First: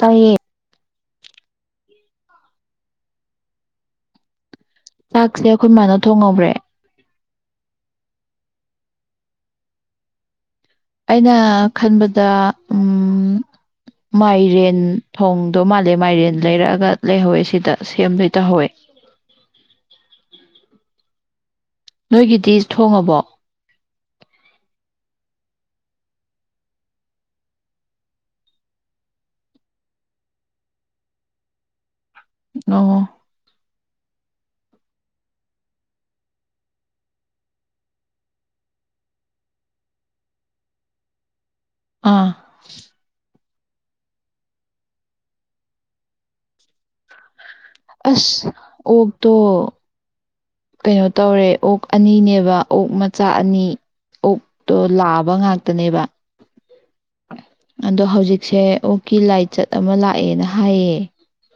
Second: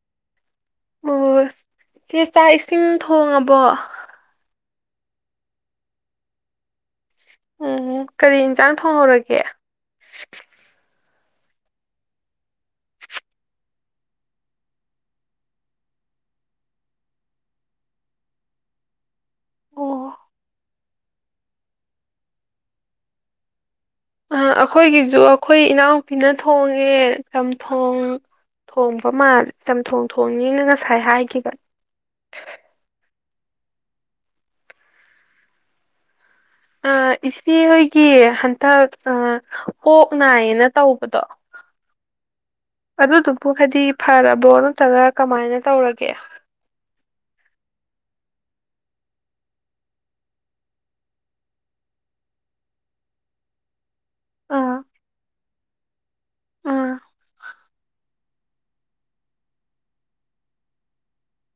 ꯇꯥꯏꯌꯦ ꯑꯣ ꯆꯦ ꯆꯥꯛ ꯏꯁꯤꯡ ꯊꯣꯡꯉꯕꯣ ꯆꯥꯛꯁꯦ ꯑꯩꯈꯣꯏ ꯃꯥꯅ ꯊꯣꯡꯍꯧꯕ꯭ꯔꯦ ꯎꯝ ꯀꯔꯤ ꯏꯟꯁꯥꯡ ꯊꯣꯡꯍꯧꯔꯒꯦ ꯑꯩꯅ ꯈꯟꯕꯗ ꯃꯥꯏꯔꯦꯟ ꯊꯣꯡꯗꯣ ꯃꯥꯜꯂꯦ ꯃꯥꯏꯔꯦꯟ ꯂꯩꯔꯛꯑꯒ ꯂꯩꯍꯧꯋꯦ ꯁꯤꯗ ꯁꯦꯝꯗ ꯇꯧꯍꯧꯋꯦ ꯑꯣ ꯅꯣꯏꯒꯤꯗꯤ ꯊꯣꯡꯉꯕꯣ ꯑ ꯑꯩꯈꯣꯏꯒꯤꯁꯨ ꯑꯩꯈꯣꯏ ꯏꯅꯥꯎꯄꯤꯅ ꯊꯣꯡꯉꯦ ꯆꯝꯊꯣꯡ ꯊꯣꯡꯕ ꯃꯥꯜ ꯆꯝꯊꯣꯡ ꯊꯣꯡꯅꯤꯅ ꯉꯁꯥꯏ ꯍꯥꯏꯒꯤꯕ ꯑꫭ ꯑ ꯏꯆꯦ ꯍꯣꯏꯒꯤ ꯍꯟꯇꯛ ꯑꫭꯛ ꯅꯥꯏꯌꯦꯅ ꯇꯧꯕꯗꯣ ꯑꯥ ꯑꯗꯨꯗꯨ ꯕꯨ ꯍꯥꯏꯗꯤ ꯐꯔꯕꯣ ꯅꯠꯇ꯭ꯔꯒ ꯀꯃꯥꯏꯅ ꯇꯧꯔꯒꯦ ꯑꯁ ꯑꯣꯛꯇꯣ ꯀꯩꯅꯣ ꯇꯧꯔꯦ ꯑꯣꯛ ꯑꯅꯤꯅꯦꯕ ꯑꯣꯛ ꯃꯆꯥ ꯑꯅꯤ ꯑꯣꯛꯇꯣ ꯑꯥ ꯂꯥꯕ ꯉꯥꯛꯇꯅꯦꯕ ꯑꯥ ꯑꯗꯣ ꯍꯧꯖꯤꯛꯁꯦ ꯑꯣꯀꯤ ꯂꯥꯏꯆꯠ ꯑꯃ ꯂꯥꯛꯑꯦꯅ ꯍꯥꯏꯌꯦ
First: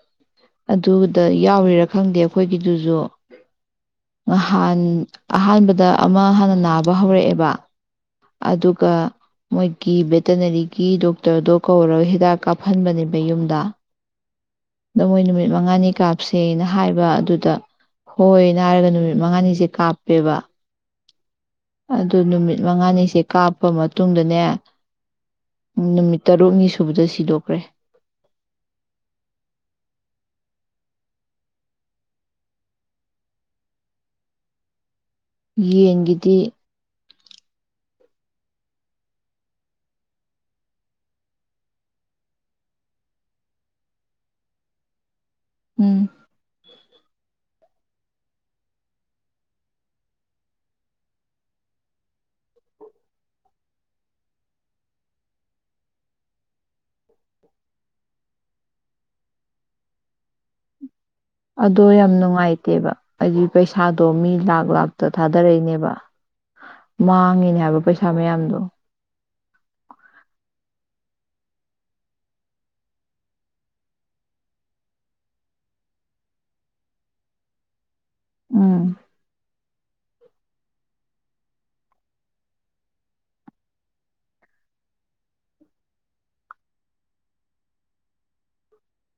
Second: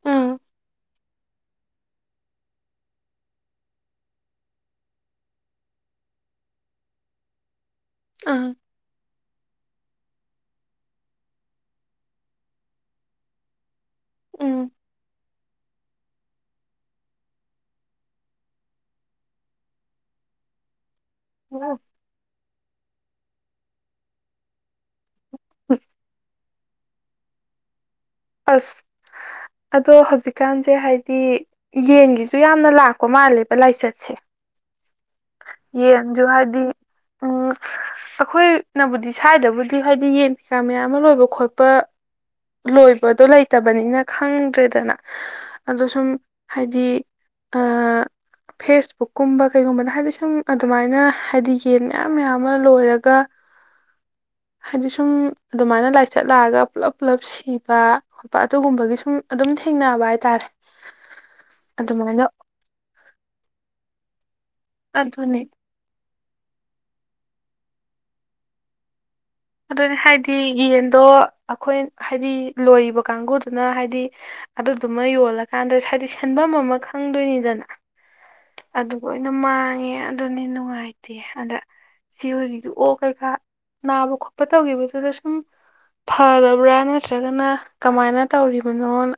ꯎꯝ ꯑꯗꯨꯗ ꯌꯥꯎꯔꯤꯔꯥ ꯈꯪꯗꯦ ꯑꯩꯈꯣꯏꯒꯤꯗꯨꯁꯨ ꯅꯍꯥꯟ ꯑꯍꯥꯟꯕꯗ ꯑꯃ ꯍꯥꯟꯅ ꯅꯥꯕ ꯍꯧꯔꯛꯑꯦꯕ ꯑꯥ ꯑꯗꯨꯒ ꯃꯣꯏꯒꯤ ꯚꯦꯇꯅꯔꯤꯒꯤ ꯗꯣꯛꯇꯔꯗꯣ ꯀꯧꯔꯒ ꯍꯤꯗꯥꯛ ꯀꯥꯞꯍꯟꯕꯅꯦꯕ ꯌꯨꯝꯗ ꯎꯝ ꯑꯗꯣ ꯃꯣꯏ ꯅꯨꯃꯤꯠ ꯃꯉꯥꯅꯤ ꯀꯥꯞꯁꯦꯅ ꯍꯥꯏꯕ ꯑꯗꯨꯗ ꯍꯣꯏꯅ ꯍꯥꯏꯔꯒ ꯅꯨꯃꯤꯠ ꯃꯉꯥꯅꯤꯁꯦ ꯀꯥꯞꯄꯦꯕ ꯑꯗꯨ ꯅꯨꯃꯤꯠ ꯃꯉꯥꯅꯤ ꯁꯦ ꯀꯥꯞꯄ ꯃꯇꯨꯡꯗꯅꯦ ꯅꯨꯃꯤꯠ ꯇꯔꯨꯛꯅꯤ ꯁꯨꯕꯗ ꯁꯤꯗꯣꯛꯈ꯭ꯔꯦ ꯑꯁ ꯑꯗꯣ ꯍꯧꯖꯤꯛꯀꯥꯟꯁꯦ ꯍꯥꯏꯗꯤ ꯌꯦꯟꯒꯤꯁꯨ ꯌꯥꯝꯅ ꯂꯥꯛꯄ ꯃꯥꯜꯂꯦꯕ ꯂꯥꯏꯆꯠꯁꯦ ꯌꯦꯟꯁꯨ ꯌꯦꯟꯒꯤꯗꯤ ꯍꯥꯏꯗꯤ ꯎꯝ ꯑꯩꯈꯣꯏꯅꯕꯨꯗꯤ ꯁꯥꯏꯗꯕꯨꯗꯤ ꯍꯥꯏꯗꯤ ꯌꯦꯟ ꯀꯩꯀꯥ ꯃꯌꯥꯝ ꯑꯃ ꯂꯣꯏꯕ ꯈꯣꯠꯄ ꯂꯣꯏꯕꯗꯣ ꯂꯩꯇꯕꯅꯤꯅ ꯈꯪꯗ꯭ꯔꯦꯗꯅ ꯑꯗꯣ ꯁꯨꯝ ꯎꯝ ꯍꯥꯏꯗꯤ ꯑ ꯐꯦꯁꯕꯨꯛ ꯀꯨꯝꯕ ꯀꯩꯒꯨꯝꯕꯗ ꯍꯥꯏꯗꯤ ꯁꯨꯝ ꯑꯗꯨꯃꯥꯏꯅ ꯍꯥꯏꯗꯤ ꯌꯦꯟ ꯃꯌꯥꯝ ꯃꯌꯥꯝ ꯑꯃ ꯂꯣꯏꯔꯒ ꯍꯥꯏꯗꯤ ꯁꯨꯝ ꯑꯗꯨꯃꯥꯏꯅ ꯂꯥꯏꯆꯠ ꯂꯥꯛꯑꯒ ꯄꯨꯂꯞ ꯄꯨꯜꯂꯞ ꯁꯤꯕ ꯈꯣꯠꯄ ꯑꯗꯨꯒꯨꯝꯕꯒꯤ ꯁꯨꯝ ꯑꯗꯨꯝ ꯊꯦꯡꯅꯕ ꯍꯥꯏꯇꯥꯔꯦ ꯑꯗꯣ ꯌꯥꯝ ꯑꯗꯨꯃꯥꯏꯅ ꯅꯨꯡꯉꯥꯏꯇꯦꯕ ꯑꯩꯒꯤ ꯄꯩꯁꯥꯗꯣ ꯃꯤ ꯂꯥꯛ ꯂꯥꯛꯇ ꯑꯗꯨꯅꯤ ꯊꯥꯗꯔꯛꯏꯅꯦꯕ ꯃꯥꯡꯉꯤꯅꯦ ꯍꯥꯏꯕ ꯄꯩꯁꯥ ꯃꯌꯥꯝꯗꯣ ꯑꯗꯨꯅꯦ ꯍꯥꯏꯗꯤ ꯌꯦꯟꯗꯣ ꯑꯩꯈꯣꯏ ꯍꯥꯏꯗꯤ ꯂꯣꯏꯔꯤꯕ ꯀꯥꯡꯒꯨꯗꯨꯅ ꯍꯥꯏꯗꯤ ꯑꯗꯨꯗꯨꯃ ꯌꯣꯜꯂꯀꯥꯟꯗ ꯍꯥꯏꯗꯤ ꯁꯦꯟꯚꯝ ꯑꯃ ꯈꯪꯗꯣꯏꯅꯤꯗꯅ ꯎꯝ ꯑꯗꯨ ꯂꫭꯏꯅ ꯃꯥꯡꯉꯦ ꯑꯦ ꯑꯗꯨꯅꯤ ꯅꯨꯡꯉꯥꯏꯇꯦ ꯑꯗ ꯏꯆꯦ ꯍꯣꯏꯒꯤꯗ ꯑꯣ ꯀꯩꯀꯥ ꯅꯥꯕ ꯈꯣꯠ ꯇꯧꯈꯤꯕꯗꯨꯗ ꯁꯨꯝ ꯐꯔꯕ꯭ꯔꯥ ꯅꯠꯇ꯭ꯔꯒꯅ ꯀꯃꯥꯏꯅ ꯇꯧꯔꯤꯕꯅꯣꯅ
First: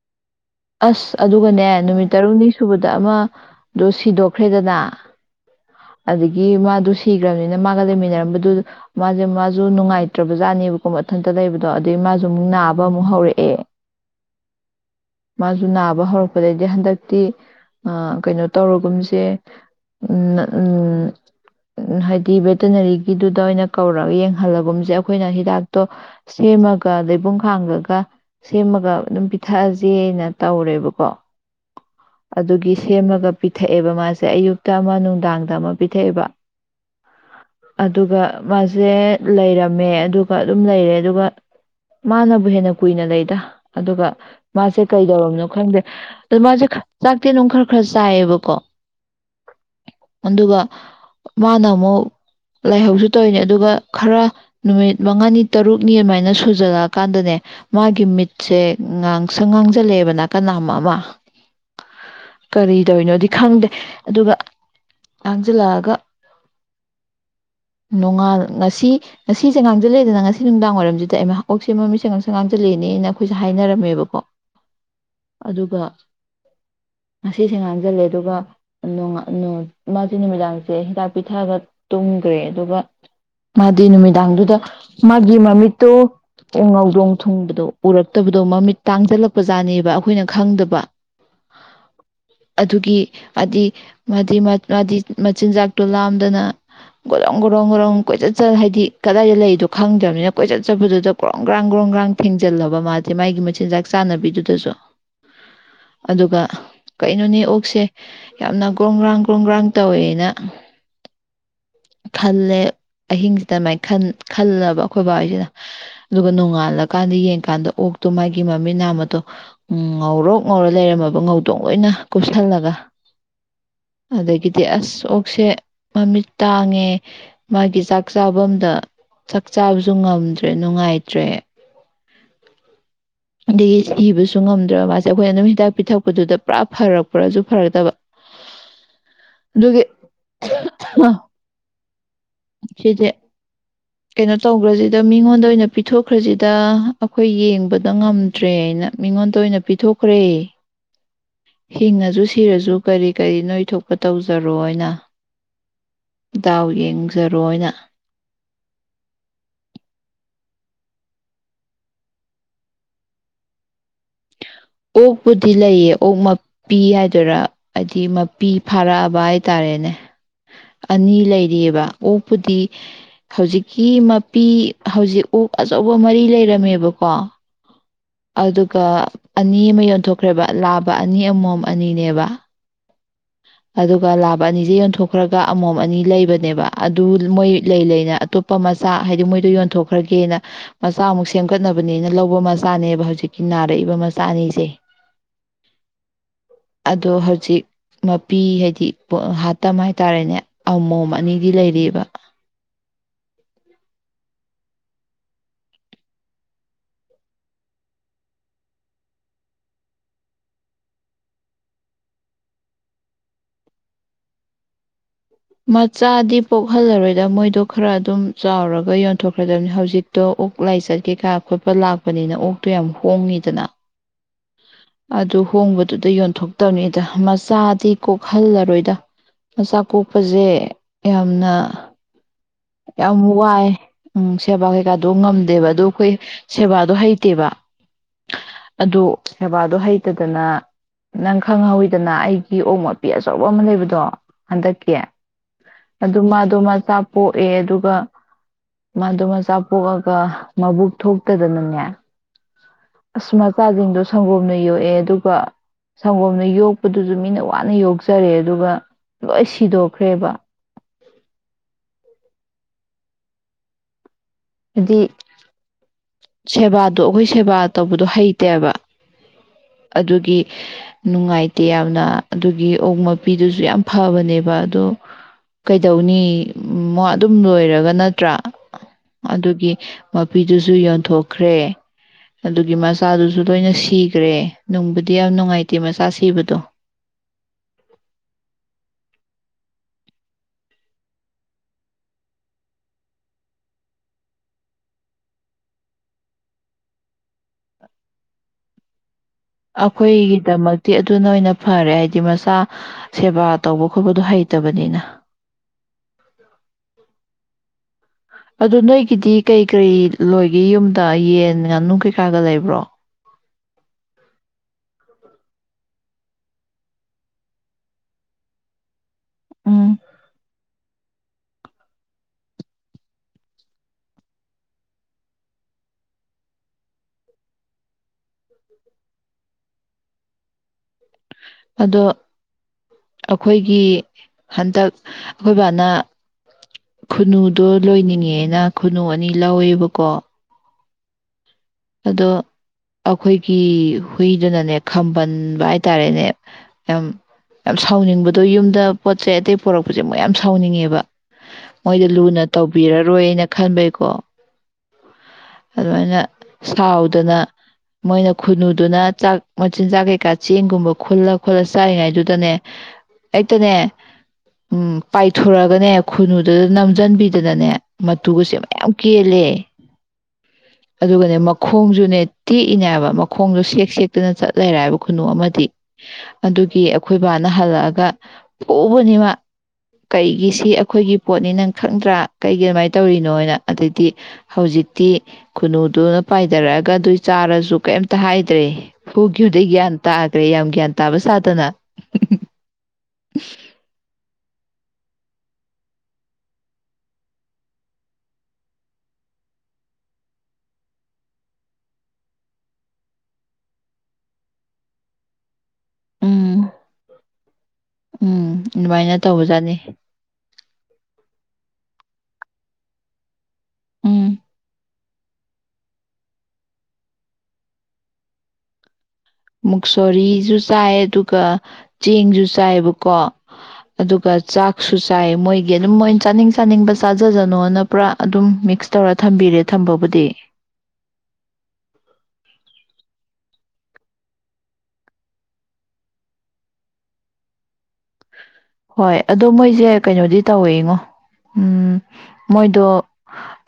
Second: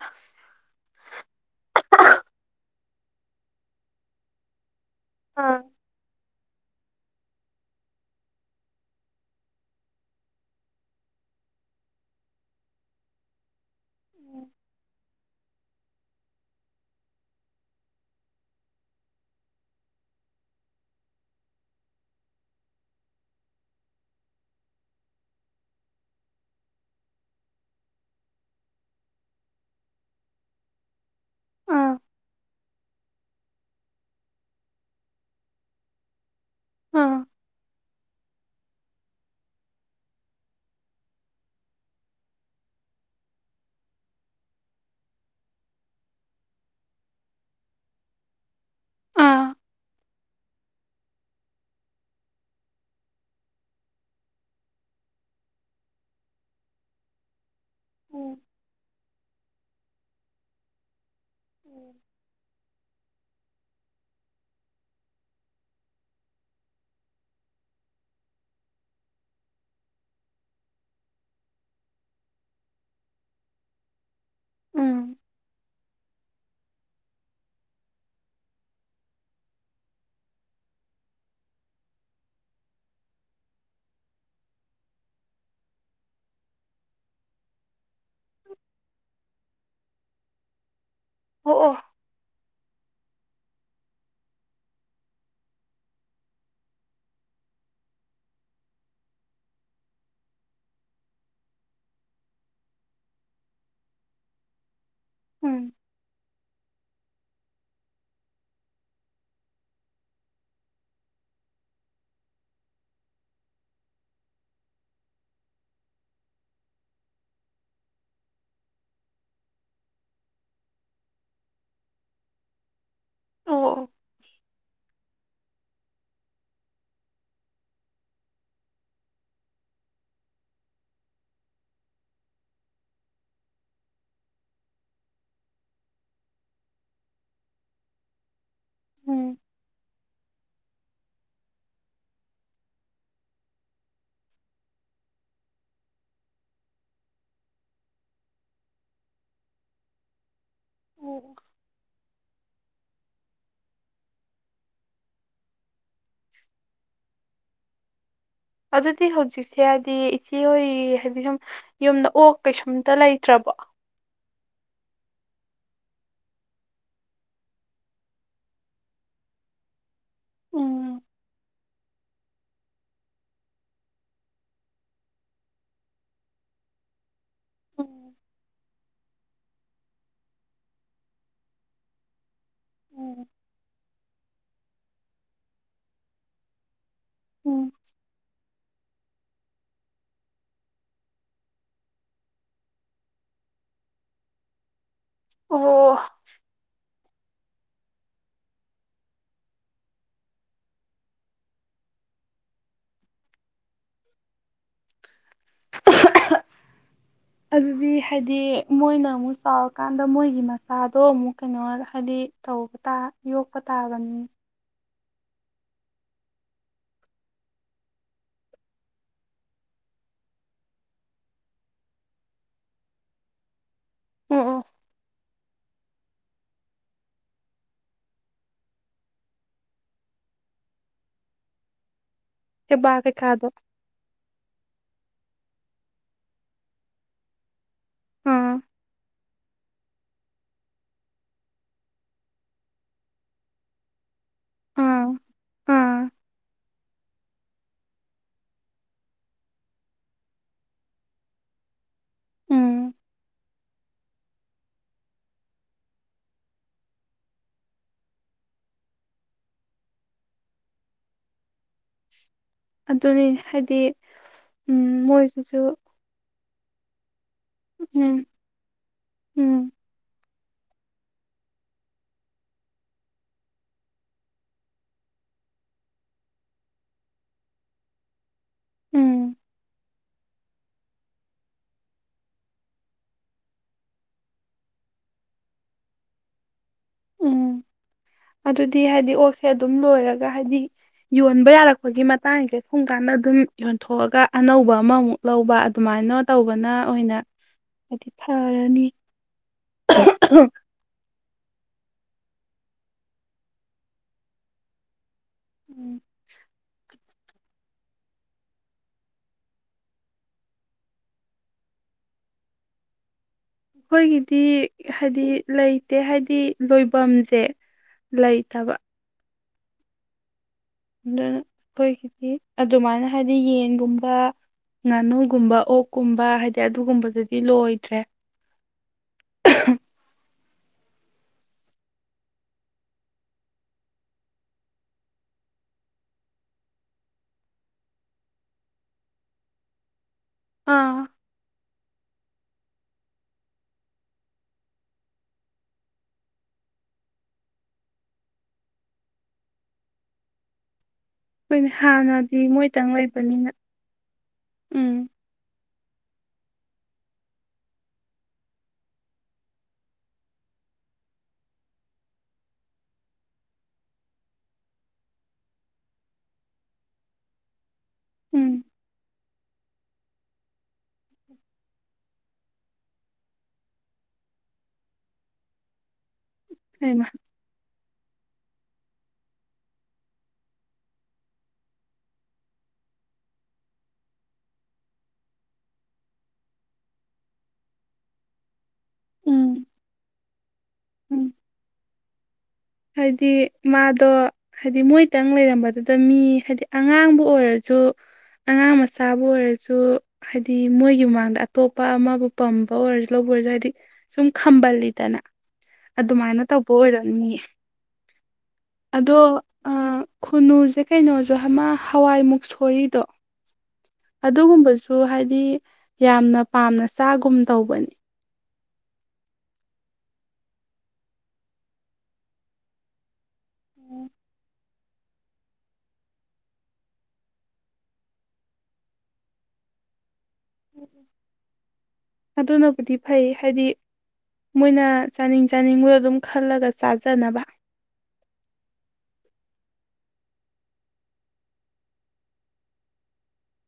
ꯑꯁ ꯑꯗꯨꯒꯅꯦ ꯅꯨꯃꯤꯠ ꯇꯔꯨꯛꯅꯤ ꯁꯨꯕꯗ ꯑꯃꯗꯨꯣ ꯁꯤꯗꯣꯛꯈ꯭ꯔꯦꯗꯅ ꯑꯥ ꯑꯗꯒꯤ ꯃꯥꯗꯨ ꯁꯤꯒ꯭ꯔꯕꯅꯤꯅ ꯃꯥꯒ ꯂꯩꯃꯤꯟꯅꯔꯝꯕꯗꯨ ꯃꯥꯁꯦ ꯃꯥꯁꯨ ꯅꯨꯡꯉꯥꯏꯇ꯭ꯔꯕꯖꯥꯠꯅꯦꯕꯀꯣ ꯃꯊꯟꯇ ꯂꯩꯕꯗꯣ ꯑꯗꯨꯩ ꯃꯥꯁꯨ ꯑꯃꯨꯛ ꯅꯥꯕ ꯑꯃꯨꯛ ꯍꯧꯔꯛꯑꯦ ꯃꯥꯁꯨ ꯅꯥꯕ ꯍꯧꯔꯛꯄꯗꯩꯗꯤ ꯍꯟꯗꯛꯇꯤ ꯀꯩꯅꯣ ꯇꯧꯔꯒꯨꯝꯁꯦ ꯅ ꯍꯥꯏꯗꯤ ꯚꯦꯇꯤꯅꯔꯤꯒꯤꯗꯨꯗ ꯑꯣꯏꯅ ꯀꯧꯔꯒ ꯌꯦꯡꯍꯜꯂꯒꯨꯝꯁꯦ ꯑꯩꯈꯣꯏꯅ ꯍꯤꯗꯥꯛꯇꯣ ꯁꯦꯝꯃꯒ ꯂꯩꯩꯕꯨꯡ ꯈꯥꯡꯉꯒ ꯁꯦꯝꯃꯒ ꯑꯗꯨꯝ ꯄꯤꯊꯛꯑꯖꯦꯅ ꯇꯧꯔꯦꯕꯀꯣ ꯑꯥ ꯑꯗꯨꯒꯤ ꯁꯦꯝꯃꯒ ꯄꯤꯊꯛꯑꯦꯕ ꯃꯥꯁꯦ ꯑꯌꯨꯛꯇ ꯑꯃ ꯅꯨꯡꯗꯥꯡꯗ ꯑꯃ ꯄꯤꯊꯛꯑꯦꯕ ꯑꯥ ꯑꯗꯨꯒ ꯃꯥ ꯁꯦ ꯂꯩꯔꯝꯃꯦ ꯑꯗꯨꯒ ꯑꯗꯨꯝ ꯂꯩꯔꯦ ꯑꯗꯨꯒ ꯃꯥꯅꯕꯨ ꯍꯦꯟꯅ ꯀꯨꯏꯅ ꯂꯩꯗ ꯑꯗꯨꯒ ꯃꯥꯁꯦ ꯀꯩꯗꯧꯔꯕꯅꯣ ꯈꯪꯗꯦ ꯗ ꯃꯥꯁꯦ ꯆꯥꯛꯇꯤ ꯑꯗꯨꯝ ꯈꯔ ꯈꯔ ꯆꯥꯏꯌꯦꯕꯀꯣ ꯑꯥ ꯑꯗꯨꯒ ꯃꯥꯅ ꯑꯃꯨꯛ ꯂꯥꯏꯍꯧꯁꯨ ꯇꯧꯏꯅꯦ ꯑꯗꯨꯒ ꯈꯔ ꯅꯨꯃꯤꯠ ꯃꯉꯥꯅꯤ ꯇꯔꯨꯛꯅꯤ ꯑꯗꯨꯃꯥꯏꯅ ꯁꯨꯖꯜꯂꯛꯑꯀꯥꯟꯗꯅꯦ ꯃꯥꯒꯤ ꯎꯝ ꯃꯤꯠꯁꯦ ꯉꯥꯡ ꯁꯪ ꯉꯥꯡ ꯖꯜꯂꯦꯕ ꯅꯥꯀꯟ ꯅꯥꯝ ꯑꯃ ꯀꯔꯤ ꯗꫭꯏꯅꫭꯗꯤ ꯈꯪꯗꯦ ꯑꯗꯨꯒ ꯉꯥꯡꯖꯜꯂꯛꯑꯒ ꯅꯣꯡꯉꯥꯜ ꯉꯁꯤ ꯉꯁꯤꯁꯦ ꯉꯥꯡꯁꯤꯜꯂꯛꯑꯦꯗꯅ ꯉꯁꯤ ꯅꯨꯡꯗꯥꯡ ꯋꯥꯏꯔꯝꯁꯤꯗ ꯍꯩꯃꯥ ꯑꯣꯛꯁꯦ ꯃꯃꯤꯠꯁꯦ ꯉꯥꯡꯁꯪ ꯉꯥꯡꯁꯤꯜꯂꯛꯑꯦꯅꯦꯅ ꯑꯩꯈꯣꯏꯁꯦ ꯍꯥꯏꯅꯔꯝꯃꯦꯕꯀꯣ ꯎꯝ ꯎꯝ ꯑꯗꯨꯒ ꯉꯁꯤꯁꯦ ꯉꯥꯡꯁꯤꯜꯂꯦ ꯑꯗꯨꯒ ꯃꯥꯒꯤ ꯅꯨꯃꯤꯗꯥꯡꯁꯦ ꯍꯤꯗꯥꯛ ꯄꯤꯊꯛꯒ ꯇꯨꯝꯈ꯭ꯔꯦ ꯑꯗꯨꯒ ꯃꯥꯒꯤ ꯅꯨꯃꯤꯗꯥꯡꯗꯨꯗ ꯃꯥꯒꯤ ꯃꯃꯤꯠꯇꯣ ꯉꯧꯗꯣꯡ ꯊꯨꯡꯕꯗꯣ ꯎꯔꯛꯇꯕꯗꯣ ꯃꯃꯤꯠ ꯇꯥꯡꯁꯤꯜꯂꯛꯄ ꯄ꯭ꯔꯖꯥꯅꯦꯕ ꯑꯩꯈꯣꯏꯅ ꯈꯪꯗꯕ ꯑꯣ ꯑꯣ ꯑꯗꯨꯒꯤ ꯃꯥꯗꯤ ꯃꯥꯗꯤ ꯃꯥꯗꯤ ꯃꯆꯤꯟꯖꯥꯛꯇꯣ ꯂꯥꯝꯗꯅ ꯒꯣꯔꯣꯡ ꯒꯣꯔꯣꯡ ꯒꯣꯔꯣꯡ ꯀꯣꯏꯆꯠ ꯆꯠ ꯍꯥꯏꯗꯤ ꯀꯗꯥꯏꯗ ꯂꯩꯔꯤꯗꯣ ꯈꯪꯗ꯭ꯔꯕꯅꯤꯅ ꯀꯣꯏꯆꯠ ꯆꯠꯄꯗꯨꯗ ꯀꯣꯔꯣ ꯒ꯭ꯔꯥꯡ ꯒ꯭ꯔꯣꯡ ꯒ꯭ꯔꯥꯡ ꯊꯦꯡꯖꯤꯜꯂꯕ ꯃꯥꯗꯤ ꯃꯥꯒꯤ ꯃꯆꯤꯟꯖꯥꯛ ꯆꯥꯟꯅꯕꯤꯗꯨꯗꯁꯨ ꯎꯝ ꯑꯗꯨꯒ ꯀꯩꯅꯣꯅꯦ ꯑꯣꯛꯁꯦ ꯌꯥꯝꯅ ꯒ꯭ꯔꯣꯝ ꯒ꯭ꯔꯥꯡ ꯒ꯭ꯔꯣ ꯒ꯭ꯔꯥꯡ ꯇꯧꯋꯦꯅ ꯈꯜꯂꯦ ꯑꯍꯤꯡꯁꯤꯗꯃꯥꯏꯅ ꯈꯜꯂꯕ ꯑꯩꯈꯣꯏ ꯕꯥꯕꯍꯩꯁꯤꯅ ꯑꯗꯨꯒ ꯅꯣꯡꯉꯥꯜꯂꯀꯥꯟꯗ ꯌꯦꯡꯀꯥꯟꯗ ꯑꯣꯛꯇꯣ ꯃꯥꯒꯤ ꯃꯃꯤꯠ ꯅꯥꯃꯗꯣ ꯉꯧꯔꯣꯛ ꯉꯧꯔ ꯂꯩꯔꯝꯃꯕ ꯉꯧꯗꯣꯡ ꯂꯣꯏꯅ ꯀꯨꯞꯁꯜꯂꯒ ꯑꯣ ꯑꯣ ꯑꯗꯒꯤꯗꯤ ꯑꯥꯁ ꯁꯦ ꯃꯃꯤꯠ ꯇꯥꯡꯉꯦ ꯃꯥꯒꯤ ꯆꯥꯛ ꯆꯥꯐꯝꯗ ꯆꯥꯛ ꯆꯥꯕꯁꯨ ꯉꯝꯗ꯭ꯔꯦ ꯅꯨꯡꯉꯥꯏꯇ꯭ꯔꯦ ꯑꯗꯒꯤ ꯁꯤꯕꯁꯨ ꯉꯝꯗ꯭ꯔꯕ ꯃꯥꯁꯦ ꯑꯩꯈꯣꯏꯅ ꯑꯗꯨꯝ ꯍꯤꯗꯥꯛ ꯄꯤꯊꯛꯄꯗꯨꯗ ꯄꯨꯔꯥ ꯐꯔꯛꯄ꯭ꯔꯁꯨ ꯐꯔꯛꯇꯕ ꯎꯝ ꯑꯗꯨꯒꯤ ꯁꯤꯆꯦ ꯀꯩꯅꯣ ꯇꯧꯈ꯭ꯔꯁꯤꯗ ꯃꯤꯉꯣꯟꯗ ꯑꯣꯏꯅ ꯄꯤꯊꯣꯛꯈ꯭ꯔꯁꯤꯗ ꯑꯩꯈꯣꯏ ꯌꯦꯡꯕꯗ ꯉꯝꯗ꯭ꯔꯦꯅ ꯃꯤꯉꯣꯟꯗ ꯑꯣꯏꯅ ꯄꯤꯊꯣꯛꯈ꯭ꯔꯦ ꯑꯣ ꯑꯣ ꯍꯤꯡꯉꯁꯨ ꯁꯤꯔꯁꯨ ꯀꯔꯤ ꯀꯔꯤ ꯅꯣꯏ ꯊꯣꯛꯣꯛꯄ ꯇꯧꯖꯔꯣꯅ ꯗꯥꯎ ꯌꯦꯡꯖꯔꯣꯅ ꯑꯗꯨꯗꯤ ꯍꯧꯖꯤꯛꯁꯦ ꯍꯥꯏꯗꯤ ꯏꯆꯦꯍꯣꯏ ꯍꯥꯏꯗꯤ ꯁꯨꯝ ꯌꯨꯝꯗ ꯑꯣꯛ ꯀꯩꯁꯨꯝꯇ ꯂꯩꯇ꯭ꯔꯕꯣ ꯑꯣꯛꯄꯨꯗꯤ ꯂꯩꯌꯦ ꯑꯣꯛ ꯃꯄꯤ ꯍꯥꯏꯗꯣꯏꯔꯥ ꯍꯥꯏꯗꯤ ꯃꯄꯤ ꯐꯥꯔꯛꯑꯕ ꯍꯥꯏꯇꯥꯔꯦꯅꯦ ꯎꯝ ꯑꯅꯤ ꯂꯩꯔꯤꯑꯕ ꯑꯣꯛꯄꯨꯗꯤ ꯍꯧꯖꯤꯛꯀꯤ ꯃꯄꯤ ꯍꯧꯖꯤꯛ ꯑꯣꯛ ꯑꯆꯧꯕ ꯃꯔꯤ ꯂꯩꯔꯝꯃꯦꯕꯀꯣ ꯎꯝ ꯑꯗꯨꯒ ꯑꯅꯤ ꯑꯃ ꯌꯣꯟꯊꯣꯛꯈ꯭ꯔꯦꯕ ꯂꯥꯕ ꯑꯅꯤ ꯑꯃꯃꯣꯝ ꯑꯅꯤꯅꯦꯕ ꯎꯝ ꯑꯗꯨꯒ ꯂꯥꯕ ꯑꯅꯤꯁꯦ ꯌꯣꯟꯊꯣꯛꯈ꯭ꯔꯒ ꯑꯃꯣꯝ ꯑꯅꯤ ꯂꯩꯕꯅꯦꯕ ꯑꯗꯨ ꯃꯣꯏ ꯎꯝ ꯂꯩ ꯂꯩꯅ ꯑꯇꯣꯞ ꯑꯇꯣꯞꯄ ꯃꯆꯥ ꯍꯥꯏꯗꯤ ꯃꯣꯏꯗꯣ ꯌꯣꯟꯊꯣꯛꯈ꯭ꯔꯒꯦꯅ ꯃꯆꯥ ꯑꯃꯨꯛ ꯁꯦꯝꯒꯠꯅꯕꯅꯦꯅ ꯂꯧꯕ ꯃꯆꯥꯅꯦꯕ ꯍꯧꯖꯤꯛꯀꯤ ꯅꯥꯔꯛꯏꯕ ꯃꯆꯥ ꯑꯅꯤꯁꯦ ꯑꯣ ꯑꯗꯣ ꯍꯧꯖꯤꯛ ꯃꯄꯤ ꯍꯥꯏꯗꯤ ꯍꯥꯠꯇꯝ ꯍꯥꯏꯇꯥꯔꯦꯅꯦ ꯑꯃꯣꯝ ꯑꯅꯤꯗꯤ ꯂꯩꯕ ꯑꯗꯨꯗꯤ ꯍꯥꯏꯗꯤ ꯃꯣꯏꯅ ꯑꯃꯨꯛ ꯆꯥꯎꯔꯀꯥꯟꯗ ꯃꯣꯏꯒꯤ ꯃꯆꯥꯗꯣ ꯑꯃꯨꯛ ꯀꯩꯅꯣ ꯍꯥꯏꯗꯤ ꯇꯧꯕ ꯌꯣꯛꯄ ꯇꯥꯕꯅꯤ ꯃꯆꯥꯗꯤ ꯄꯣꯛꯍꯜꯂꯔꯣꯏꯗ ꯃꯣꯏꯗꯣ ꯈꯔ ꯑꯗꯨꯝ ꯆꯥꯎꯔꯒ ꯌꯣꯟꯊꯣꯛꯈ꯭ꯔꯗꯕꯅꯤ ꯍꯧꯖꯤꯛꯇꯣ ꯑꯣꯛ ꯂꯥꯏꯆꯠꯀꯦ ꯀꯥ ꯈꯣꯠꯄ ꯂꯥꯛꯄꯅꯤꯅ ꯑꯣꯛꯇꯣ ꯌꯥꯝ ꯍꯣꯡꯉꯤꯗꯅ ꯑꯣ ꯑꯣ ꯑꯗꯨ ꯍꯣꯡꯕꯗꯨ ꯑꯗꯨꯗ ꯌꯣꯟꯊꯣꯛꯇꯕꯅꯤꯗ ꯃꯆꯥꯗꯤ ꯀꯣꯛꯍꯜꯂꯔꯣꯏꯗ ꯃꯆꯥ ꯀꯣꯛ ꯄꯁꯦ ꯌꯥꯝꯅ ꯁꯦꯕꯥ ꯌꯥꯝ ꯀꯩꯀꯥꯗꯣ ꯋꯥꯏ ꯎꯝ ꯁꯦꯕꯥꯩ ꯀꯩꯀꯗꯣ ꯉꯝꯗꯦꯕ ꯑꯗꯨ ꯑꯩꯈꯣꯏ ꯁꯦꯕꯥꯗꯣ ꯍꯩꯇꯦꯕ ꯑꯥ ꯑꯗꯨ ꯁꯦꯕꯥꯗꯣ ꯍꯩꯇꯗꯅ ꯅꯪ ꯈꯪꯍꯧꯋꯤꯗꯅ ꯑꯩꯒꯤ ꯑꯣꯛ ꯃꯄꯤ ꯑꯆꯧꯕ ꯑꯃ ꯂꯩꯕꯗꯣ ꯍꯟꯗꯛꯀꯤ ꯑꯥ ꯑꯥ ꯑꯗꯨ ꯃꯥꯗꯣ ꯃꯥ ꯄꯣꯛꯑꯦ ꯑꯗꯨꯒ ꯃꯥꯗꯣ ꯃꯆꯥ ꯄꯣꯛꯑꯒ ꯃꯕꯨꯛ ꯊꯣꯛꯇꯗꯅꯅꯦ ꯎꯝ ꯑꯁ ꯃꯆꯥꯁꯤꯡꯗꯣ ꯁꯪꯒꯣꯝꯅ ꯌꯣꯛꯑꯦ ꯑꯗꯨꯒ ꯁꯪꯒꯣꯝꯅ ꯌꯣꯛꯄꯗꯨꯁꯨ ꯃꯤꯅ ꯋꯥꯅ ꯌꯣꯛꯆꯔꯦ ꯑꯗꯨꯒ ꯂꯣꯏ ꯁꯤꯗꯣꯛꯈ꯭ꯔꯦꯕ ꯑꯗꯨꯅꯤ ꯍꯥꯏꯗꯤ ꯎꯝ ꯍꯥꯏꯗꯤ ꯃꯣꯏꯁꯤꯁꯨ ꯁꯦꯕꯥꯗꯣ ꯑꯩꯈꯣꯏ ꯁꯦꯕꯥ ꯇꯧꯕꯗꯣ ꯎꯝ ꯍꯩꯇꯦꯕ ꯎꯝ ꯑꯗꯨꯒꯤ ꯅꯨꯡꯉꯥꯏꯇꯦ ꯌꯥꯝꯅ ꯑꯗꯨꯒꯤ ꯑꯣꯛ ꯃꯄꯤꯗꯨꯁꯨ ꯌꯥꯝ ꯐꯕꯅꯦꯕ ꯑꯗꯣ ꯀꯩꯗꯧꯅꯤ ꯃ ꯑꯗꯨꯝ ꯂꯣꯏꯔꯒ ꯅꯠꯇ꯭ꯔꯥ ꯎꯝ ꯑꯗꯨꯒꯤ ꯃꯄꯤꯗꯨꯁꯨ ꯌꯣꯟꯊꯣꯛꯈ꯭ꯔꯦ ꯑꯗꯨꯒꯤ ꯃꯆꯥꯗꯨꯁꯨ ꯂꯣꯏꯅ ꯁꯤꯈ꯭ꯔꯦ ꯅꯨꯡꯕꯨꯗꯤ ꯌꯥꯝ ꯅꯨꯡꯉꯥꯏꯇꯦ ꯃꯆꯥ ꯁꯤꯕꯗꯣ ꯎꯝ ꯑꯗꯨꯗꯤ ꯍꯥꯏꯗꯤ ꯑꯣꯛꯁꯦ ꯑꯗꯨꯝ ꯂꯣꯏꯔꯒ ꯍꯥꯏꯗꯤ ꯌꯣꯟꯕ ꯌꯥꯔꯛꯄꯒꯤ ꯃꯇꯥꯡꯁꯦ ꯁꯨꯝ ꯀꯥꯟꯗ ꯑꯗꯨꯝ ꯌꯣꯟꯊꯣꯛꯑꯒ ꯑꯅꯧꯕ ꯑꯃꯃꯨꯛ ꯂꯧꯕ ꯑꯗꯨꯃꯥꯏꯅ ꯇꯧꯕꯅ ꯑꯣꯏꯅ ꯍꯥꯏꯗꯤ ꯐꯔꯅꯤ ꯑꯩꯈꯣꯏꯒꯤꯗꯃꯛꯇꯤ ꯑꯗꯨꯅ ꯑꯣꯏꯅ ꯐꯔꯦ ꯍꯥꯏꯗꯤ ꯃꯁ ꯁꯦꯕꯥ ꯇꯧꯕ ꯈꯣꯠꯄꯗꯣ ꯍꯩꯇꯕꯅꯤꯅ [inaudible] ꯑꯗꯨ ꯅꯣꯏꯒꯤꯗꯤ ꯀꯩ ꯀꯔꯤ ꯂꯣꯏꯒꯦ ꯌꯨꯝꯗ ꯌꯦꯟ ꯉꯥꯅꯨ ꯀꯩꯀꯥꯒ ꯂꯩꯕ꯭ꯔꯣ ꯑꯩꯈꯣꯏꯒꯤꯗꯤ ꯍꯥꯏꯗꯤ ꯂꯩꯇꯦ ꯍꯥꯏꯕꯗꯤ ꯂꯣꯏꯐꯝꯁꯦ ꯂꯩꯇꯕ ꯎꯝ ꯑꯗꯨꯅ ꯑꯩꯈꯣꯏꯒꯤꯗꯤ ꯑꯗꯨꯃꯥꯏꯅ ꯍꯥꯏꯗꯤ ꯌꯦꯟꯒꯨꯝꯕ ꯉꯥꯅꯨꯒꯨꯝꯕ ꯑꯣꯛꯀꯨꯝꯕ ꯍꯥꯏꯗꯤ ꯑꯗꯨꯒꯨꯝꯕꯗꯗꯤ ꯂꯣꯏꯗ꯭ꯔꯦ ꯑꯗꯣ ꯑꯩꯈꯣꯏꯒꯤ ꯍꯟꯗꯛ ꯑꯩꯈꯣꯏ ꯕꯥꯅ ꯈꯨꯟꯅꯨꯗꯣ ꯂꯣꯏꯅꯤꯡꯉꯦꯅ ꯈꯨꯟꯅꯨ ꯑꯅꯤ ꯂꯧꯋꯦꯕꯀꯣ ꯑꯥ ꯑꯗꯣ ꯑꯩꯈꯣꯏꯒꯤ ꯍꯨꯏꯗꯨꯅꯅꯦ ꯈꯝꯕꯟꯕ ꯍꯥꯏꯇꯥꯔꯦꯅꯦ ꯌꯥꯝ ꯌꯥꯝ ꯁꯥꯎꯅꯤꯡꯕꯗꯣ ꯌꯨꯝꯗ ꯄꯣꯠ ꯆꯩꯩ ꯑꯇꯩ ꯄꯣꯔꯛꯄꯁꯦ ꯃꯣꯏ ꯌꯥꯝ ꯁꯥꯎꯅꯤꯡꯉꯦꯕ ꯑꯩꯈꯣꯏꯅ ꯃꯣꯏꯗ ꯍꯥꯟꯅꯗꯤ ꯂꯨꯅ ꯃꯣꯏꯇꯪ ꯇꯧꯕꯤꯔꯔꯣꯏꯅ ꯂꯩꯕꯅꯤꯅ ꯈꯟꯕꯩꯀꯣ ꯎꯝ ꯑꯗꯨꯃꯥꯏꯅ ꯁꯥꯎꯗꯅ ꯃꯣꯏꯅ ꯈꯨꯟꯅꯨꯗꯨꯅ ꯆꯥꯛ ꯃꯆꯤꯟꯖꯥꯛ ꯀꯩꯀꯥ ꯆꯦꯡꯒꯨꯝꯕ ꯈꯨꯜꯂ ꯈꯣꯠꯂ ꯆꯥꯔꯤꯉꯩꯗꯨꯗꯅꯦ ꯍꯛꯇꯅꯦ ꯎꯝ ꯄꯥꯏꯊꯣꯔꯛꯑꯒꯅꯦ ꯈꯨꯟꯅꯨꯗꯨꯗ ꯅꯝꯁꯤꯟꯕꯤꯗꯅꯅꯦ ꯃꯇꯨꯒꯁꯦ ꯎꯝ ꯃꯌꯥꯝ ꯀꯦꯜꯂꯦ ꯑꯗꯨꯒꯅꯦ ꯃꯈꯣꯡꯁꯨꯅꯦ ꯇꯦꯛꯏꯅꯦꯕ ꯃꯈꯣꯡꯗꯣ ꯁꯦꯛ ꯁꯦꯛꯇꯅ ꯆꯠꯂꯔ ꯍꯥꯏꯕ ꯈꯨꯅꯨ ꯑꯃꯗꯤ ꯑꯗꯨꯒꯤ ꯍꯩꯃ ꯑꯩꯈꯣꯏ ꯕꯥꯅ ꯍꯜꯂꯛꯑꯒ ꯑꯗꯨꯒ ꯄꯨꯕꯅꯤꯃ ꯀꯩꯒꯤ ꯁꯤ ꯑꯩꯈꯣꯏꯒꯤ ꯄꯣꯠꯅꯤ ꯅꯪ ꯈꯪꯗ꯭ꯔꯥ ꯀꯩꯒꯤ ꯑꯗꯨꯃꯥꯏꯅ ꯇꯧꯔꯤꯅꯣꯅ ꯑꯗꯩꯗꯤ ꯍꯧꯖꯤꯛꯇꯤ ꯈꯨꯅꯨꯗꯨꯅ ꯄꯥꯏꯊꯔꯛꯑꯒ ꯑꯗꯨꯏ ꯆꯥꯔꯁꯨ ꯀꯩꯝꯇ ꯍꯥꯏꯗ꯭ꯔꯦ ꯎꯝ ꯍꯒꯌꯗ ꯇꯥꯈ꯭ꯔꯦ ꯌꯥꯝ ꯒ꯭ꯌꯥꯟ ꯇꯥꯕ ꯎꯝ ꯁꯥꯗꯅ ꯍꯥꯏꯗꯤ ꯃꯥꯗꯣ ꯍꯥꯏꯗꯤ ꯃꯣꯏꯇꯪ ꯂꯩꯔꯝꯕꯗꯨꯗ ꯃꯤ ꯍꯥꯏꯗꯤ ꯑꯉꯥꯡꯕꯨ ꯑꯣꯏꯔꯁꯨ ꯑꯉꯥꯡ ꯃꯆꯥꯕꯨ ꯑꯣꯏꯔꯁꯨ ꯍꯥꯏꯗꯤ ꯃꯣꯏꯒꯤ ꯃꯃꯥꯡꯗ ꯑꯇꯣꯞꯄ ꯑꯃꯕꯨ ꯄꯝꯕ ꯑꯣꯏꯔꯁꯨ ꯂꯧꯕ ꯑꯣꯏꯔꯁꯨ ꯍꯥꯏꯗꯤ ꯁꯨꯝ ꯈꯝꯕꯜꯂꯤꯗꯅ ꯑꯗꯨꯃꯥꯏꯅ ꯎꯝ ꯇꯧꯕ ꯑꯣꯏꯔꯝꯅꯤ ꯎꯝ ꯑꯗꯨꯃꯥꯏꯅ ꯑꯗꯣ ꯇꯧꯕꯖꯥꯠꯅꯤ ꯈꯨꯅꯨꯁꯦ ꯀꯩꯅꯣꯁꯨ ꯍꯥꯃ ꯍꯋꯥꯏ ꯃꯨꯛ ꯁꯣꯔꯤꯗꯣ ꯎꯝ ꯑꯗꯨꯒꯨꯝꯕꯁꯨ ꯍꯥꯏꯗꯤ ꯌꯥꯝꯅ ꯄꯥꯝꯅ ꯆꯥꯒꯨꯝ ꯇꯧꯕꯅꯤ ꯃꯨꯛꯁꯣꯔꯤꯁꯨ ꯆꯥꯏ ꯑꯗꯨꯒ ꯆꯦꯡꯁꯨ ꯆꯥꯏꯕꯀꯣ ꯑꯗꯨꯒ ꯆꯥꯛꯁꯨ ꯆꯥꯏ ꯃꯣꯏꯒꯤ ꯑꯗꯨꯝ ꯃꯣꯏ ꯆꯥꯅꯤꯡ ꯆꯥꯅꯤꯡꯕ ꯆꯥꯖꯖꯅꯣꯅ ꯄꯨꯔꯥ ꯑꯗꯨꯝ ꯃꯤꯛꯁ ꯇꯧꯔ ꯊꯝꯕꯤꯔꯦ ꯊꯝꯕꯕꯨꯗꯤ ꯑꯗꯨꯅꯕꯨꯗꯤ ꯐꯩ ꯍꯥꯏꯗꯤ ꯃꯣꯏꯅ ꯆꯥꯅꯤꯡ ꯆꯥꯅꯤꯡꯗ ꯑꯗꯨꯝ ꯈꯜꯂꯒ ꯆꯥꯖꯅꯕ ꯍꯣꯏ ꯑꯗꯣ ꯃꯣꯏꯁꯦ ꯀꯩꯅꯣꯗꯤ ꯇꯧꯋꯦꯉꯣ ꯎꯝ ꯃꯣꯏꯗꯣ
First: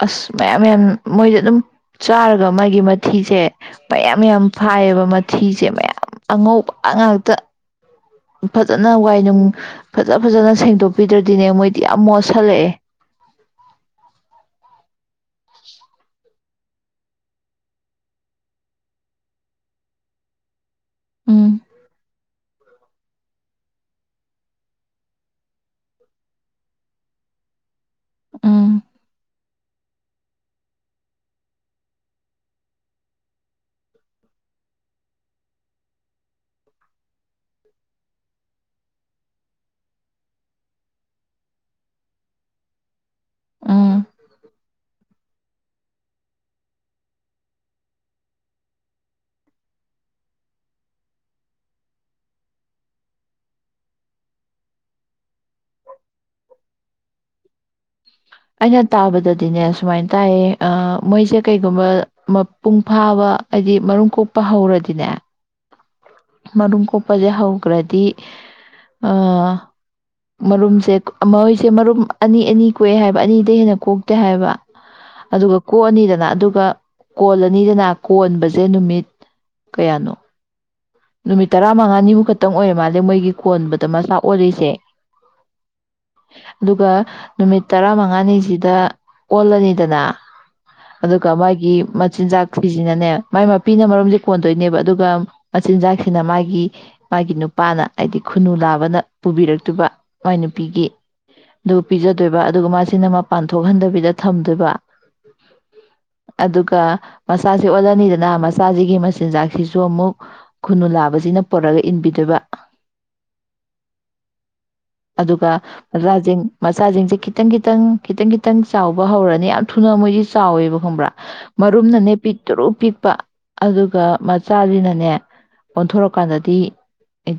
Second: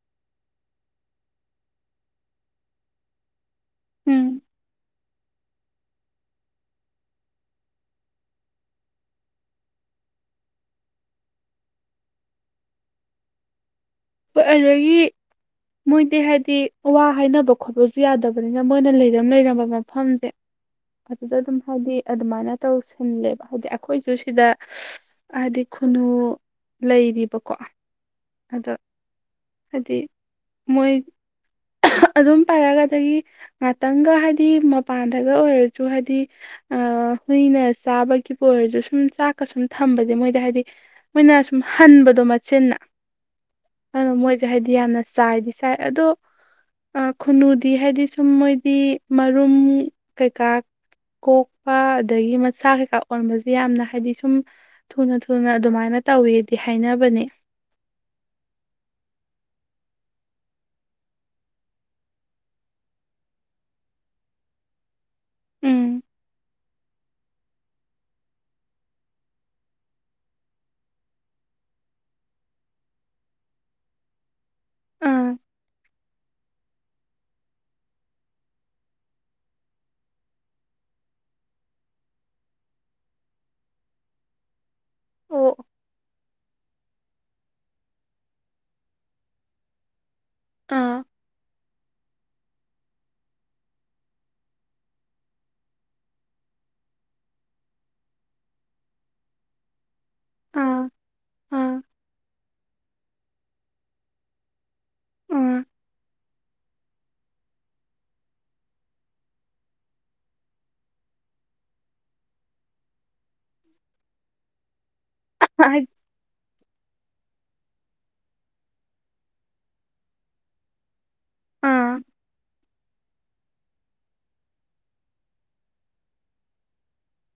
ꯑꯁ ꯃꯌꯥꯝ ꯃꯌꯥꯝ ꯃꯣꯏꯗꯦ ꯑꯗꯨꯝ ꯆꯥꯔꯒ ꯃꯥꯒꯤ ꯃꯊꯤꯁꯦ ꯃꯌꯥꯝ ꯎꯝ ꯌꯥꯝ ꯐꯥꯏꯌꯦꯕ ꯃꯊꯤꯁꯦ ꯃꯌꯥꯝ ꯑꯉꯧꯕ ꯑꯉꯥꯡꯇ ꯐꯖꯅ ꯋꯥꯏꯅꯨꯡ ꯐꯖ ꯐꯖꯅ ꯁꯦꯡꯗꯣꯛꯄꯤꯗ꯭ꯔꯗꯤꯅꯦ ꯃꯣꯏꯗꯤ ꯌꯥꯝ ꯃꯣꯠꯁꯤꯜꯂꯛꯑꯦ ꯍꯣꯏ ꯑꯗꯨꯗꯒꯤ ꯃꯣꯏꯗꯤ ꯍꯥꯏꯗꯤ ꯋꯥ ꯍꯥꯏꯅꯕ ꯈꯣꯠꯄꯁꯨ ꯌꯥꯗꯕꯅꯤꯅ ꯃꯣꯏꯅ ꯂꯩꯔꯝ ꯂꯩꯔꯝꯕ ꯃꯐꯝꯁꯦ ꯑꯗꯨꯗ ꯎꯝ ꯑꯗꯨꯝ ꯍꯥꯏꯗꯤ ꯑꯗꯨꯃꯥꯏꯅ ꯇꯧꯁꯤꯜꯂꯦꯕ ꯍꯥꯏꯗꯤ ꯑꯩꯈꯣꯏ ꯁꯨ ꯁꯤꯗ ꯍꯥꯏꯗꯤ ꯈꯨꯅꯨ ꯂꯩꯔꯤꯕꯀꯣ ꯑꯗꯣ ꯎꯝ ꯍꯥꯏꯗꯤ ꯃꯣꯏ ꯑꯗꯨꯝ ꯄꯥꯏꯔꯛꯑꯒꯗꯒꯤ ꯉꯥꯛꯇꯪꯒ ꯍꯥꯏꯗꯤ ꯃꯄꯥꯟꯗꯒ ꯑꯣꯏꯔꯁꯨ ꯍꯥꯏꯗꯤ ꯍꯨꯏꯅ ꯆꯥꯕꯒꯤꯕꯨ ꯑꯣꯏꯔꯁꯨ ꯁꯨꯝ ꯆꯥꯛꯀ ꯁꯨꯝ ꯊꯝꯕꯁꯦ ꯃꯣꯏꯗ ꯍꯥꯏꯗꯤ ꯃꯣꯏꯅ ꯁꯨꯝ ꯍꯟꯕꯗꯣ ꯃꯠꯆꯤꯟꯅ ꯎꯝ ꯇꯥꯏ ꯑꯗꯣ ꯈꯨꯟꯅꯨꯗꯤ ꯍꯥꯏꯗꯤ ꯁꯨꯝ ꯃꯣꯏꯗꯤ ꯃꯔꯨꯝ ꯀꯩꯀꯥ ꯀꯣꯛꯄ ꯑꯗꯒꯤ ꯃꯆꯥ ꯀꯩꯀꯥ ꯑꯣꯟꯕꯁꯦ ꯌꯥꯝꯅ ꯍꯥꯏꯗꯤ ꯁꯨꯝ ꯊꯨꯅ ꯊꯨꯅ ꯑꯗꯨꯃꯥꯏꯅ ꯇꯧꯋꯦꯗꯤ ꯍꯥꯏꯅꯕꯅꯦ ꯑꯩꯅ ꯇꯥꯕꯗꯗꯤꯅꯦ ꯁꯨꯃꯥꯏꯅ ꯇꯥꯏꯌꯦ ꯃꯣꯏꯁꯦ ꯀꯩꯒꯨꯝꯕ ꯃꯄꯨꯡ ꯐꯥꯕ ꯍꯥꯏꯗꯤ ꯃꯔꯨꯝ ꯀꯣꯛꯄ ꯍꯧꯔꯗꯤꯅꯦ ꯎꯝ ꯃꯔꯨꯝ ꯀꯣꯛꯄꯁꯦ ꯍꯧꯈ꯭ꯔꯗꯤ ꯃꯔꯨꯝꯁꯦ ꯃꯣꯏꯁꯦ ꯃꯔꯨꯝ ꯑꯅꯤ ꯑꯅꯤ ꯀꯣꯛꯑꯦ ꯍꯥꯏꯕ ꯑꯅꯤꯗ ꯍꯦꯟꯅ ꯀꯣꯛꯇꯦ ꯍꯥꯏꯕ ꯑꯥ ꯑꯗꯨꯒ ꯀꯣꯛꯑꯅꯤꯗꯅ ꯑꯗꯨꯒ ꯀꯣꯜꯂꯅꯤꯗꯅ ꯀꯣꯟꯕꯁꯦ ꯅꯨꯃꯤꯠ ꯀꯌꯥꯅꯣ ꯅꯨꯃꯤꯠ ꯇꯔꯥ ꯃꯉꯥꯅꯤꯃꯨꯛ ꯈꯛꯇꯪ ꯑꯣꯏꯔꯦ ꯃꯥꯜꯂꯦ ꯃꯣꯏꯒꯤ ꯀꯣꯟꯕꯗ ꯃꯁꯥ ꯑꯣꯜꯂꯤꯁꯦ ꯑꯣ ꯑꯗꯨꯒ ꯅꯨꯃꯤꯠ ꯇꯔꯥ ꯃꯉꯥꯅꯤꯁꯤꯗ ꯑꯣꯜꯂꯅꯤꯗꯅ ꯑꯥ ꯑꯗꯨꯒ ꯃꯥꯒꯤ ꯃꯆꯤꯟꯖꯥꯛ ꯤꯁꯤꯅꯅꯦ ꯃꯥꯏ ꯃꯄꯤꯅ ꯃꯔꯝꯗꯤ ꯀꯣꯟꯗꯣꯏꯅꯦꯕ ꯑꯗꯨꯒ ꯃꯆꯤꯟꯖꯥꯛꯁꯤꯅ ꯃꯥꯒꯤ ꯃꯥꯒꯤ ꯅꯨꯄꯥꯅ ꯍꯥꯏꯗꯤ ꯈꯨꯅꯨ ꯅꯥꯕꯅ ꯄꯨꯕꯤꯔꯛꯇꯕ ꯃꯥꯏ ꯅꯨꯄꯤꯒꯤ ꯑꯥ ꯑꯗꯨ ꯑꯥ ꯄꯤꯖꯗꯣꯏꯕ ꯑꯗꯨꯒ ꯃꯥ ꯁꯤꯅ ꯃꯄꯥꯟ ꯊꯣꯛꯍꯟꯗꯕꯤꯗ ꯊꯝꯗꯣꯏꯕ ꯑꯥ ꯑꯗꯨꯒ ꯃꯆꯥꯁꯤ ꯑꯣꯜꯂꯅꯤꯗꯅ ꯃꯆꯥꯁꯤꯒꯤ ꯃꯆꯤꯟꯖꯥꯛꯁꯤꯁꯨ ꯑꯃꯨꯛ ꯈꯨꯅꯨ ꯂꯥꯕꯁꯤꯅ ꯄꯨꯔꯒ ꯏꯟꯕꯤꯗꯕ ꯑꯗꯨꯒ ꯍꯥꯏ- ꯔꯥꯁꯤꯡ ꯃꯆꯥꯁꯤꯡꯁꯦ ꯈꯤꯇꯪ ꯈꯤꯇꯪ ꯈꯤꯇꯪ ꯈꯤꯇꯪ ꯆꯥꯎꯕ ꯍꯧꯔꯅꯤ ꯌꯥꯝ ꯊꯨꯅ ꯃꯣꯏꯗꯤ ꯆꯥꯎꯋꯦꯕ ꯈꯪꯕ꯭ꯔꯥ ꯑꯥ ꯃꯔꯨꯝꯅꯅꯦ ꯄꯤ ꯇꯔꯨ ꯄꯤꯛꯄ ꯑꯗꯨꯒ ꯃꯆꯥꯗꯤꯅꯅꯦ ꯑꯣꯟꯊꯣꯔꯛꯀꯥꯟꯗꯗꯤ